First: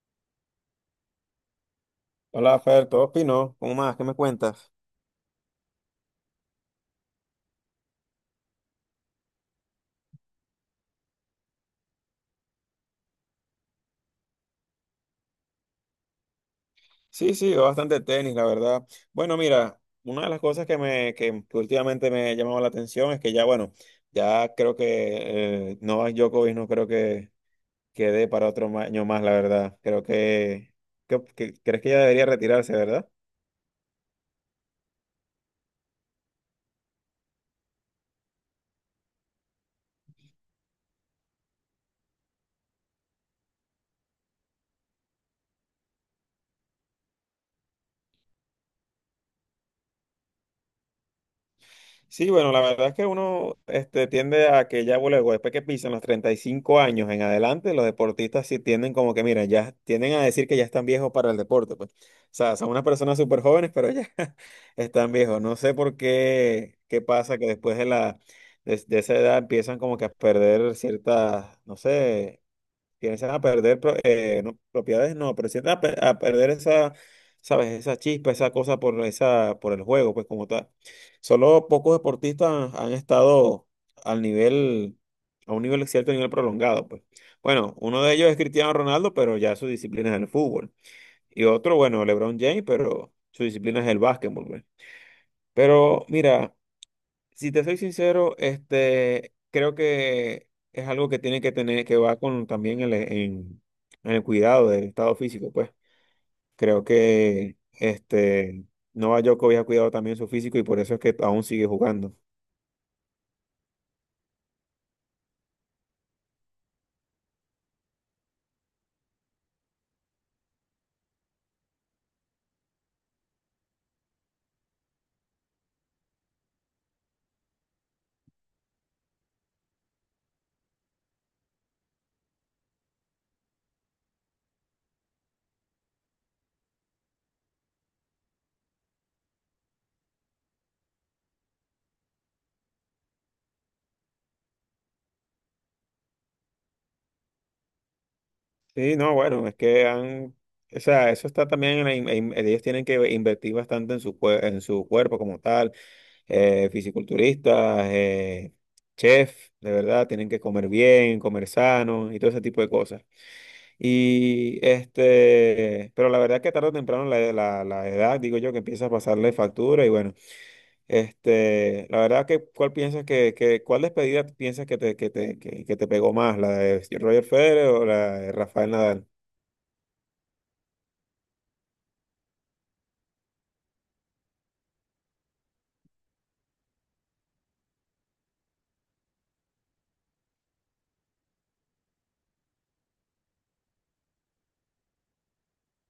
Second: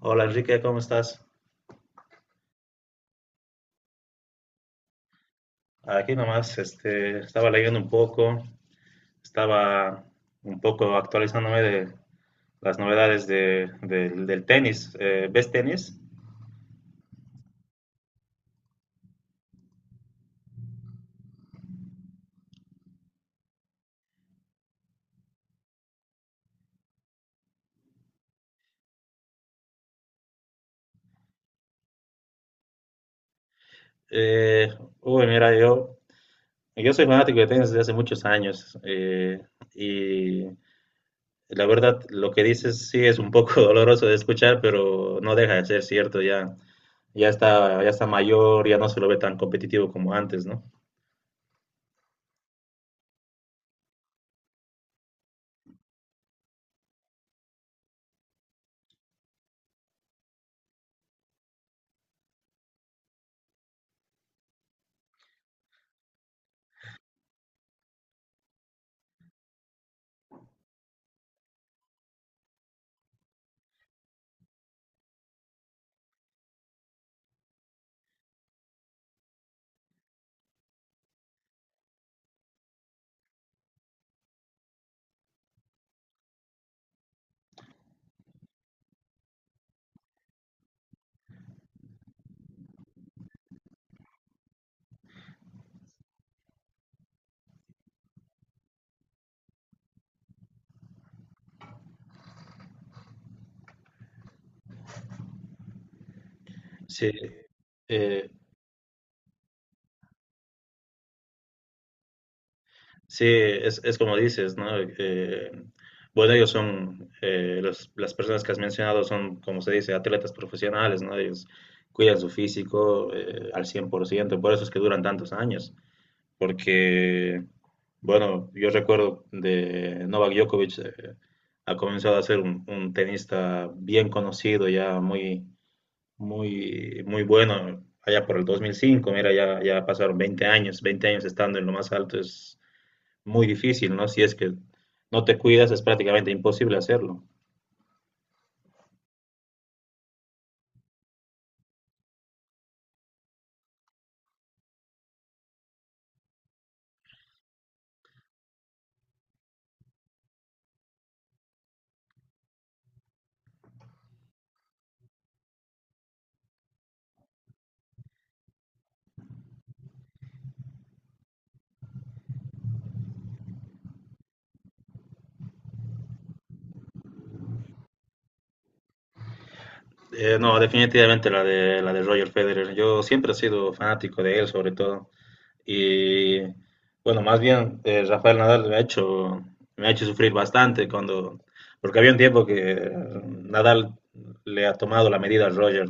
Hola Enrique, ¿cómo estás? Hola, Fer, ¿todo fino? ¿Cómo más? ¿Qué me cuentas? Aquí nomás, estaba leyendo un poco, estaba un poco actualizándome de las novedades del tenis. ¿Ves tenis? Sí, sí, veo bastante tenis, la verdad. Bueno, mira, una de las cosas que últimamente me ha llamado la atención es que ya, bueno, ya creo que Novak Djokovic no creo que quede para otro año más, la verdad. Creo crees que ya debería retirarse, ¿verdad? Eh, Mira, yo soy fanático de tenis desde hace muchos años y la verdad lo que dices sí es un poco doloroso de escuchar, pero no deja de ser cierto, ya, ya está mayor, ya no se lo ve tan competitivo como antes, ¿no? Sí, bueno, la verdad es que uno tiende a que ya luego, después que pisan los 35 años en adelante, los deportistas sí tienden como que, mira, ya tienden a decir que ya están viejos para el deporte, pues. O sea, son unas personas súper jóvenes, pero ya están viejos. No sé por qué, qué pasa que después de esa edad empiezan como que a perder ciertas, no sé, tienes a perder no, propiedades, no, pero sí a perder esa, ¿sabes? Esa chispa, esa cosa por, esa, por el juego, pues como tal. Solo pocos deportistas han estado al nivel, a un nivel cierto nivel prolongado, pues. Bueno, uno de ellos es Cristiano Ronaldo, pero ya su disciplina es el fútbol. Y otro, bueno, LeBron James, pero su disciplina es el básquetbol, pues. Pero mira, si te soy sincero, creo que es algo que tiene que tener, que va con también en el cuidado del estado físico, pues. Creo Sí, que eh, Novak Djokovic ha cuidado también su físico y por eso es que aún sigue jugando. sí, es como dices, ¿no? Eh, bueno, las personas que has mencionado son, como se dice, atletas profesionales, ¿no? Ellos cuidan su físico al cien por ciento, por eso es que duran tantos años, porque, bueno, yo recuerdo de Novak Djokovic, ha comenzado a ser un tenista bien conocido, ya muy, muy, muy bueno, allá por el 2005. Mira, ya, ya pasaron 20 años, 20 años estando en lo más alto, es muy difícil, ¿no? Si es que no te cuidas, es prácticamente imposible hacerlo. Sí, no, bueno, es que han, o sea, eso está también en la in- en- ellos tienen que invertir bastante en su cuerpo como tal, fisiculturistas, chef, de verdad, tienen que comer bien, comer sano y todo ese tipo de cosas. Y pero la verdad que tarde o temprano la edad, digo yo, que empieza a pasarle factura y bueno. La verdad que, ¿cuál piensas que cuál despedida piensas que te pegó más? ¿La de Roger Federer o la de Rafael Nadal? No, definitivamente la de Roger Federer. Yo siempre he sido fanático de él, sobre todo. Y bueno, más bien Rafael Nadal me ha hecho sufrir bastante cuando, porque había un tiempo que Nadal le ha tomado la medida a Roger,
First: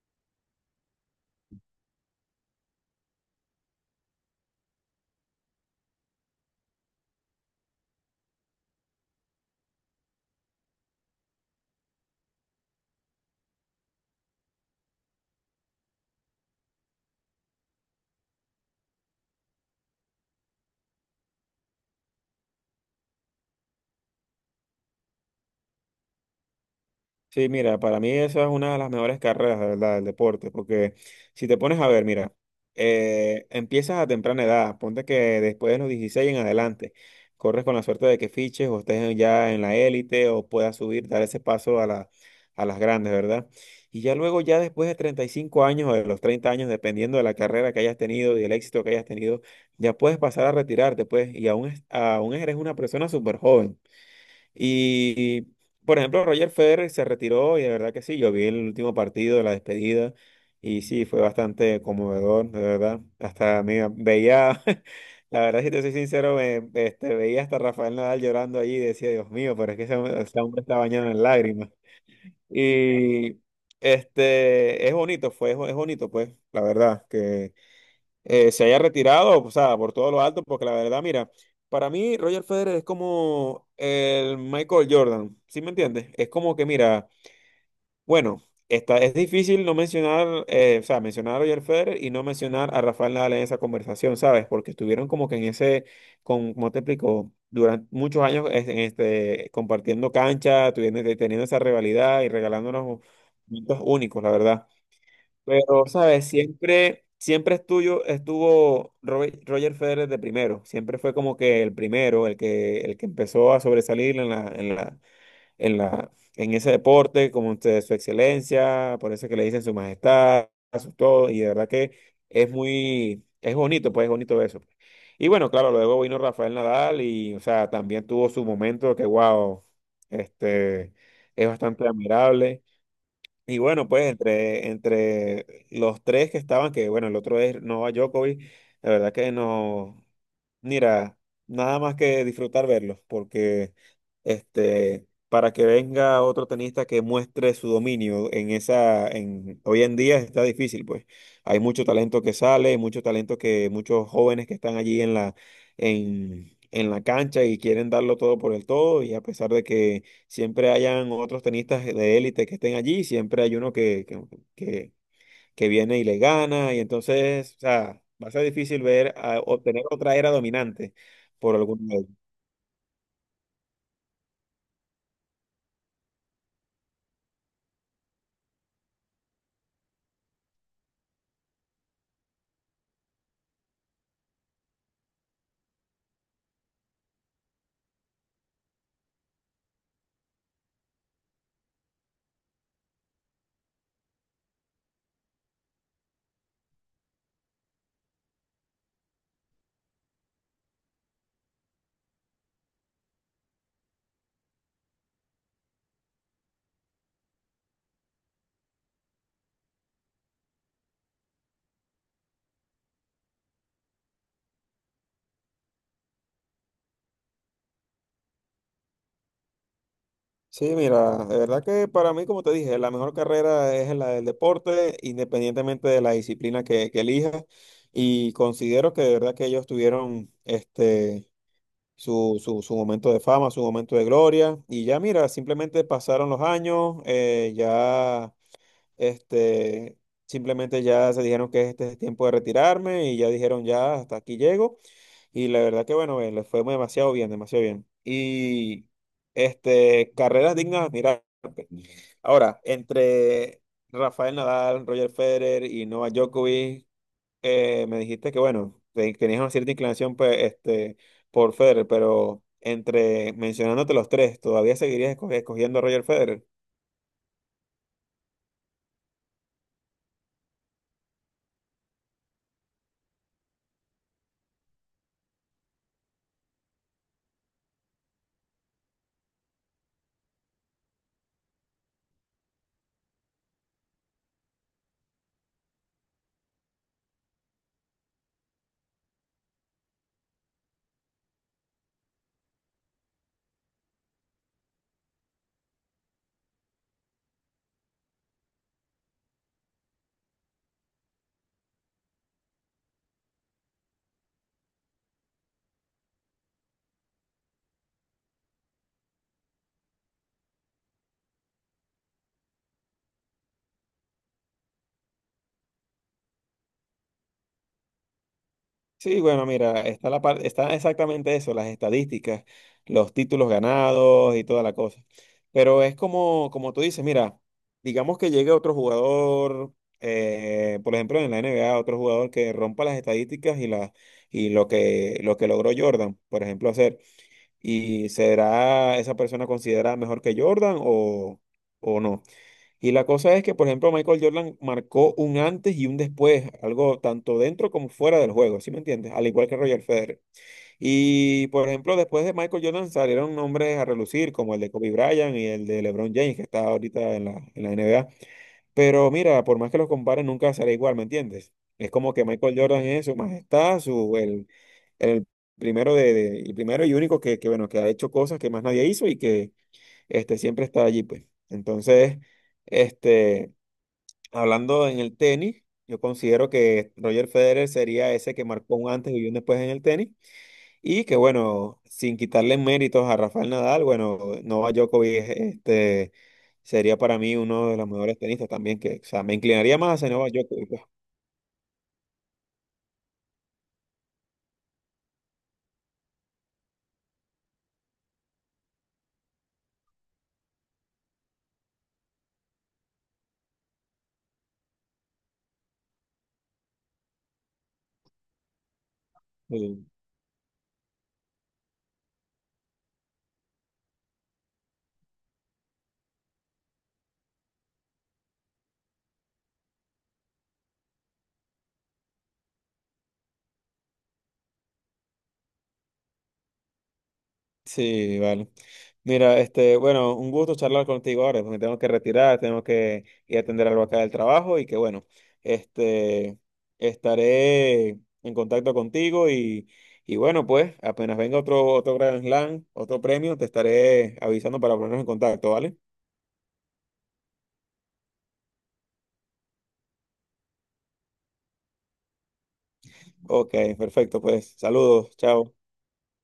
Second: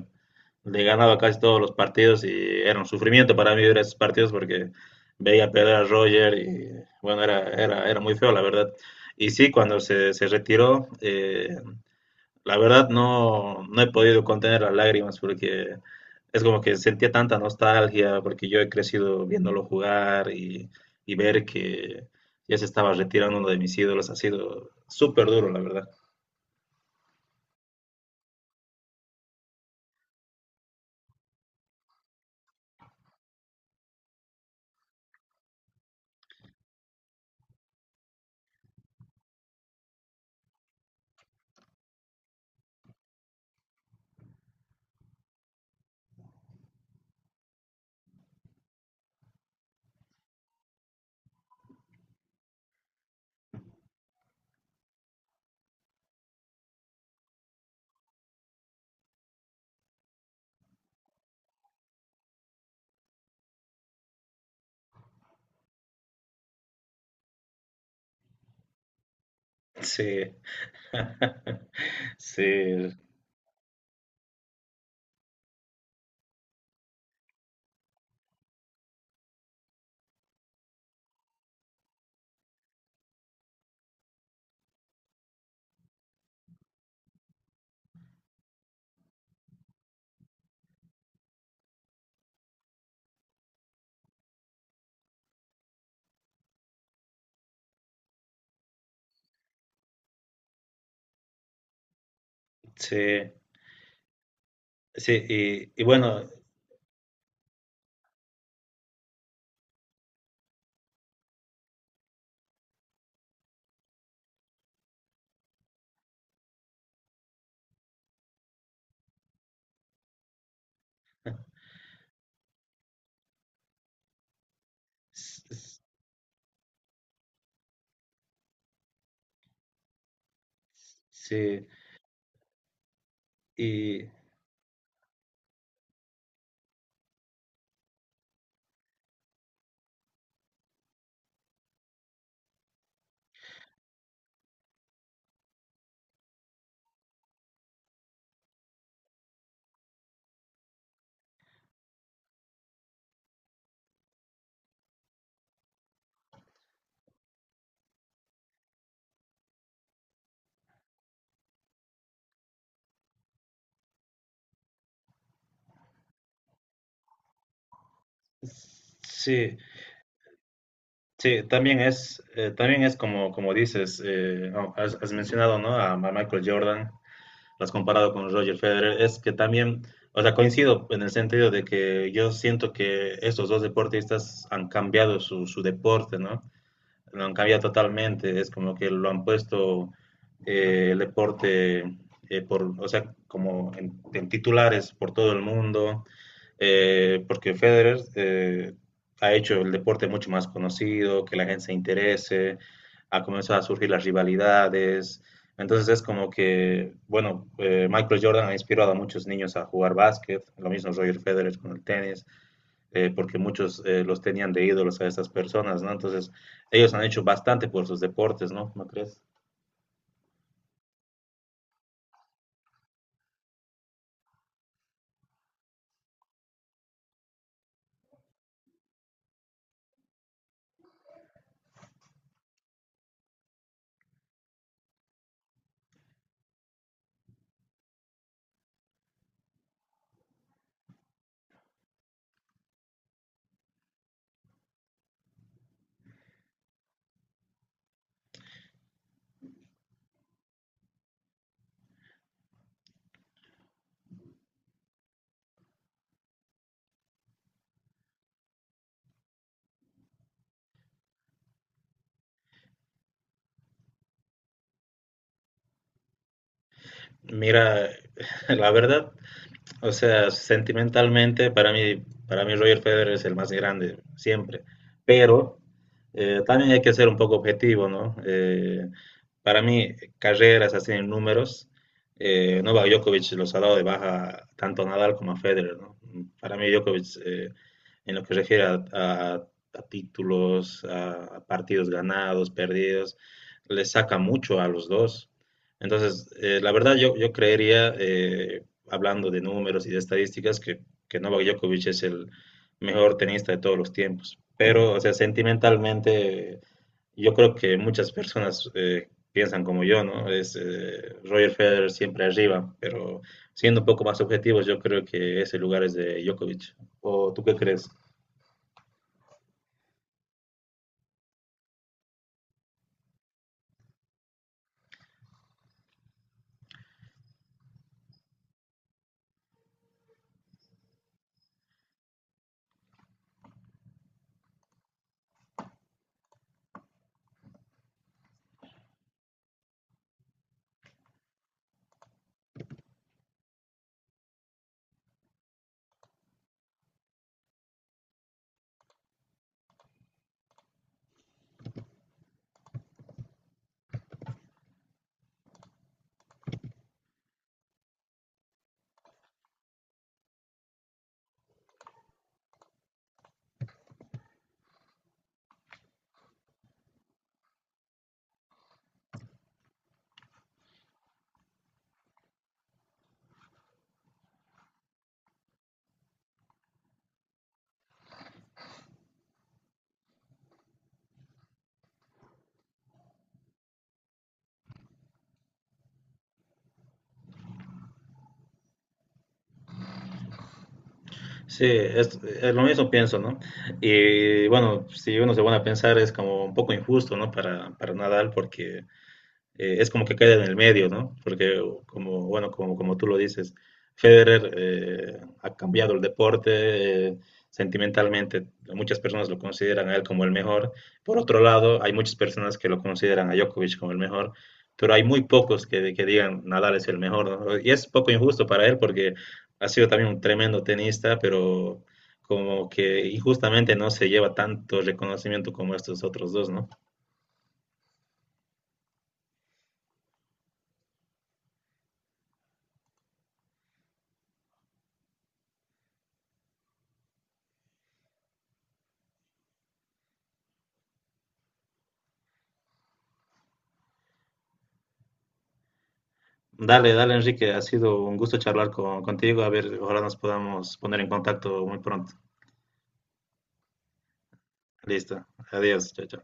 le ganaba casi todos los partidos y era un sufrimiento para mí ver esos partidos porque veía perder a Roger y bueno, era muy feo la verdad. Y sí, cuando se retiró, la verdad no, no he podido contener las lágrimas porque es como que sentía tanta nostalgia porque yo he crecido viéndolo jugar y ver que ya se estaba retirando uno de mis ídolos ha sido súper duro, la verdad. Sí, mira, para mí esa es una de las mejores carreras, de verdad, del deporte, porque si te pones a ver, mira, empiezas a temprana edad, ponte que después de los 16 en adelante, corres con la suerte de que fiches o estés ya en la élite o puedas subir, dar ese paso a las grandes, ¿verdad? Y ya luego, ya después de 35 años o de los 30 años, dependiendo de la carrera que hayas tenido y el éxito que hayas tenido, ya puedes pasar a retirarte, pues, y aún, aún eres una persona súper joven. Y, por ejemplo, Roger Federer se retiró y de verdad que sí, yo vi el último partido de la despedida y sí, fue bastante conmovedor, de verdad. Hasta mira, veía, la verdad, si te soy sincero, veía hasta Rafael Nadal llorando allí y decía, Dios mío, pero es que Sí, ese hombre está bañado en lágrimas. sí, Y es bonito, fue, es bonito, pues, la verdad, que se haya retirado, o sea, por todo lo alto, porque la verdad, mira, para mí Roger Federer es como el Michael Jordan, ¿sí me entiendes? Es como que, mira, bueno, es difícil no mencionar, o sea, mencionar a Roger Federer y no mencionar a Rafael Nadal en esa conversación, ¿sabes? Porque estuvieron como que en ese, con, ¿cómo te explico? Durante muchos años compartiendo cancha, teniendo esa rivalidad y regalándonos sí, momentos únicos, la verdad. sí, y Pero, ¿sabes? bueno, Siempre, siempre estuvo Roger Federer de primero. Siempre fue como que el primero, el que empezó a sobresalir en ese deporte, como usted, su excelencia, por eso que le dicen su majestad, su todo, y de verdad que es muy, es bonito, pues es bonito eso. Y bueno, claro, s- luego vino Rafael Nadal y, o sea, también tuvo su momento que, wow, este, es sí, bastante admirable. Y bueno, y pues entre los tres que estaban, que bueno, el otro es Novak Djokovic, la verdad que nos, mira, nada más que disfrutar verlos, porque para que venga otro tenista que muestre su dominio hoy en día está difícil, pues. Hay mucho talento que sale, mucho talento que muchos jóvenes que están allí en la cancha y quieren darlo todo por el todo, y a pesar de que siempre hayan otros tenistas de élite que estén allí, siempre hay uno que que viene y le gana, y entonces, o sea, va a ser difícil sí, obtener otra era dominante sí, por algún medio. También es como, como dices, no, has mencionado, ¿no? A Michael Jordan. Lo has comparado con Roger Federer, es que también, o sea, coincido en el sentido de que yo siento que estos dos deportistas han cambiado su, su deporte, ¿no? Lo han cambiado totalmente, es como que lo han puesto el deporte, o sea, como en titulares por todo el mundo, porque Federer ha hecho el deporte mucho más conocido, que la gente se interese, ha comenzado a surgir las rivalidades. Entonces es como que, bueno, Michael Jordan ha inspirado a muchos niños a jugar básquet, lo mismo Roger Federer con el tenis, porque muchos los tenían de ídolos a estas personas, ¿no? Entonces, ellos han hecho bastante por sus deportes, ¿no? ¿No crees? Sí, mira, de verdad que para mí, como te dije, la mejor carrera es la del deporte, independientemente de la disciplina que elijas, y considero que de verdad que ellos tuvieron. Su momento de fama, su momento de gloria, y ya mira, simplemente pasaron los años, Este, simplemente ya se dijeron que este es el tiempo de retirarme y ya dijeron ya hasta aquí llego. Y la verdad que bueno, les fue demasiado bien, demasiado bien. Y carreras dignas, mira. Ahora, entre Rafael Nadal, Roger Federer y Novak Djokovic, me dijiste que bueno, tenías una cierta inclinación pues, por Federer, pero entre mencionándote los tres, ¿todavía seguirías escogiendo a Roger Federer? Mira, la verdad, o sea, sentimentalmente para mí Roger Federer es el más grande siempre, pero también hay que ser un poco objetivo, ¿no? Para mí, carreras así en números, Novak Djokovic los ha dado de baja tanto a Nadal como a Federer, ¿no? Para mí Djokovic, en lo que se refiere a títulos, a partidos ganados, perdidos, le saca mucho a los dos. Entonces, la verdad yo, yo creería, hablando de números y de estadísticas, que Novak Djokovic es el mejor tenista de todos los tiempos. Pero, o sea, sentimentalmente, yo creo que muchas personas piensan como yo, ¿no? Es Roger Federer siempre arriba, pero siendo un poco más objetivos, yo creo que ese lugar es de Djokovic. ¿O tú qué crees? Sí, bueno, mira, está exactamente eso, las estadísticas, los títulos ganados y toda la cosa. Pero es como tú dices, mira, digamos que llegue otro jugador, por ejemplo, en la NBA, otro jugador que rompa las estadísticas y lo que logró Jordan, por ejemplo, hacer. ¿Y será esa persona considerada mejor que Jordan o no? Y la cosa es que, por ejemplo, Michael Jordan marcó un antes y un después, algo tanto dentro como fuera del juego, ¿sí me entiendes? Al igual que Roger Federer. Y, por ejemplo, después de Michael Jordan salieron nombres a relucir, como el de Kobe Bryant y el de LeBron James, que está ahorita en la NBA. Pero mira, por más que los comparen, nunca será igual, ¿me entiendes? Es como que Michael Jordan es su majestad, el primero, el primero y único bueno, que ha hecho cosas que más nadie hizo y que siempre está allí, pues. Entonces... Este, hablando en el tenis, yo considero que Roger Federer sería ese que marcó un antes y un después en el tenis. Y que bueno, sin quitarle méritos a Rafael Nadal, bueno, Novak Djokovic sería para mí uno de los mejores tenistas también, que, o sea, me inclinaría más hacia Novak Djokovic, Sí, es lo mismo pienso, ¿no? Y bueno, si uno se pone a pensar es como un poco injusto, ¿no? Para Nadal porque es como que queda en el medio, ¿no? Porque como, bueno, como, como tú lo dices, Federer ha cambiado el deporte, sentimentalmente. Muchas personas lo pues. consideran a él como el mejor. Por otro lado, hay muchas personas que lo consideran a Djokovic como el mejor, pero hay muy pocos que digan Nadal es el mejor, ¿no? Y es poco injusto para él porque ha sido también un tremendo tenista, pero como que injustamente no se lleva tanto reconocimiento como estos otros dos, ¿no? Sí, vale. Mira, bueno, un gusto charlar contigo ahora, pues me tengo que retirar, tengo que ir a atender algo acá del trabajo y que bueno, este, estaré en contacto contigo y bueno, pues apenas venga otro Grand Slam, otro premio, te estaré avisando para ponernos en contacto, ¿vale? Dale, dale, Enrique. Ha sido un gusto charlar contigo. A ver, ojalá nos podamos poner en contacto muy pronto. Ok, perfecto, pues Listo. saludos, chao. Adiós. Chao, chao.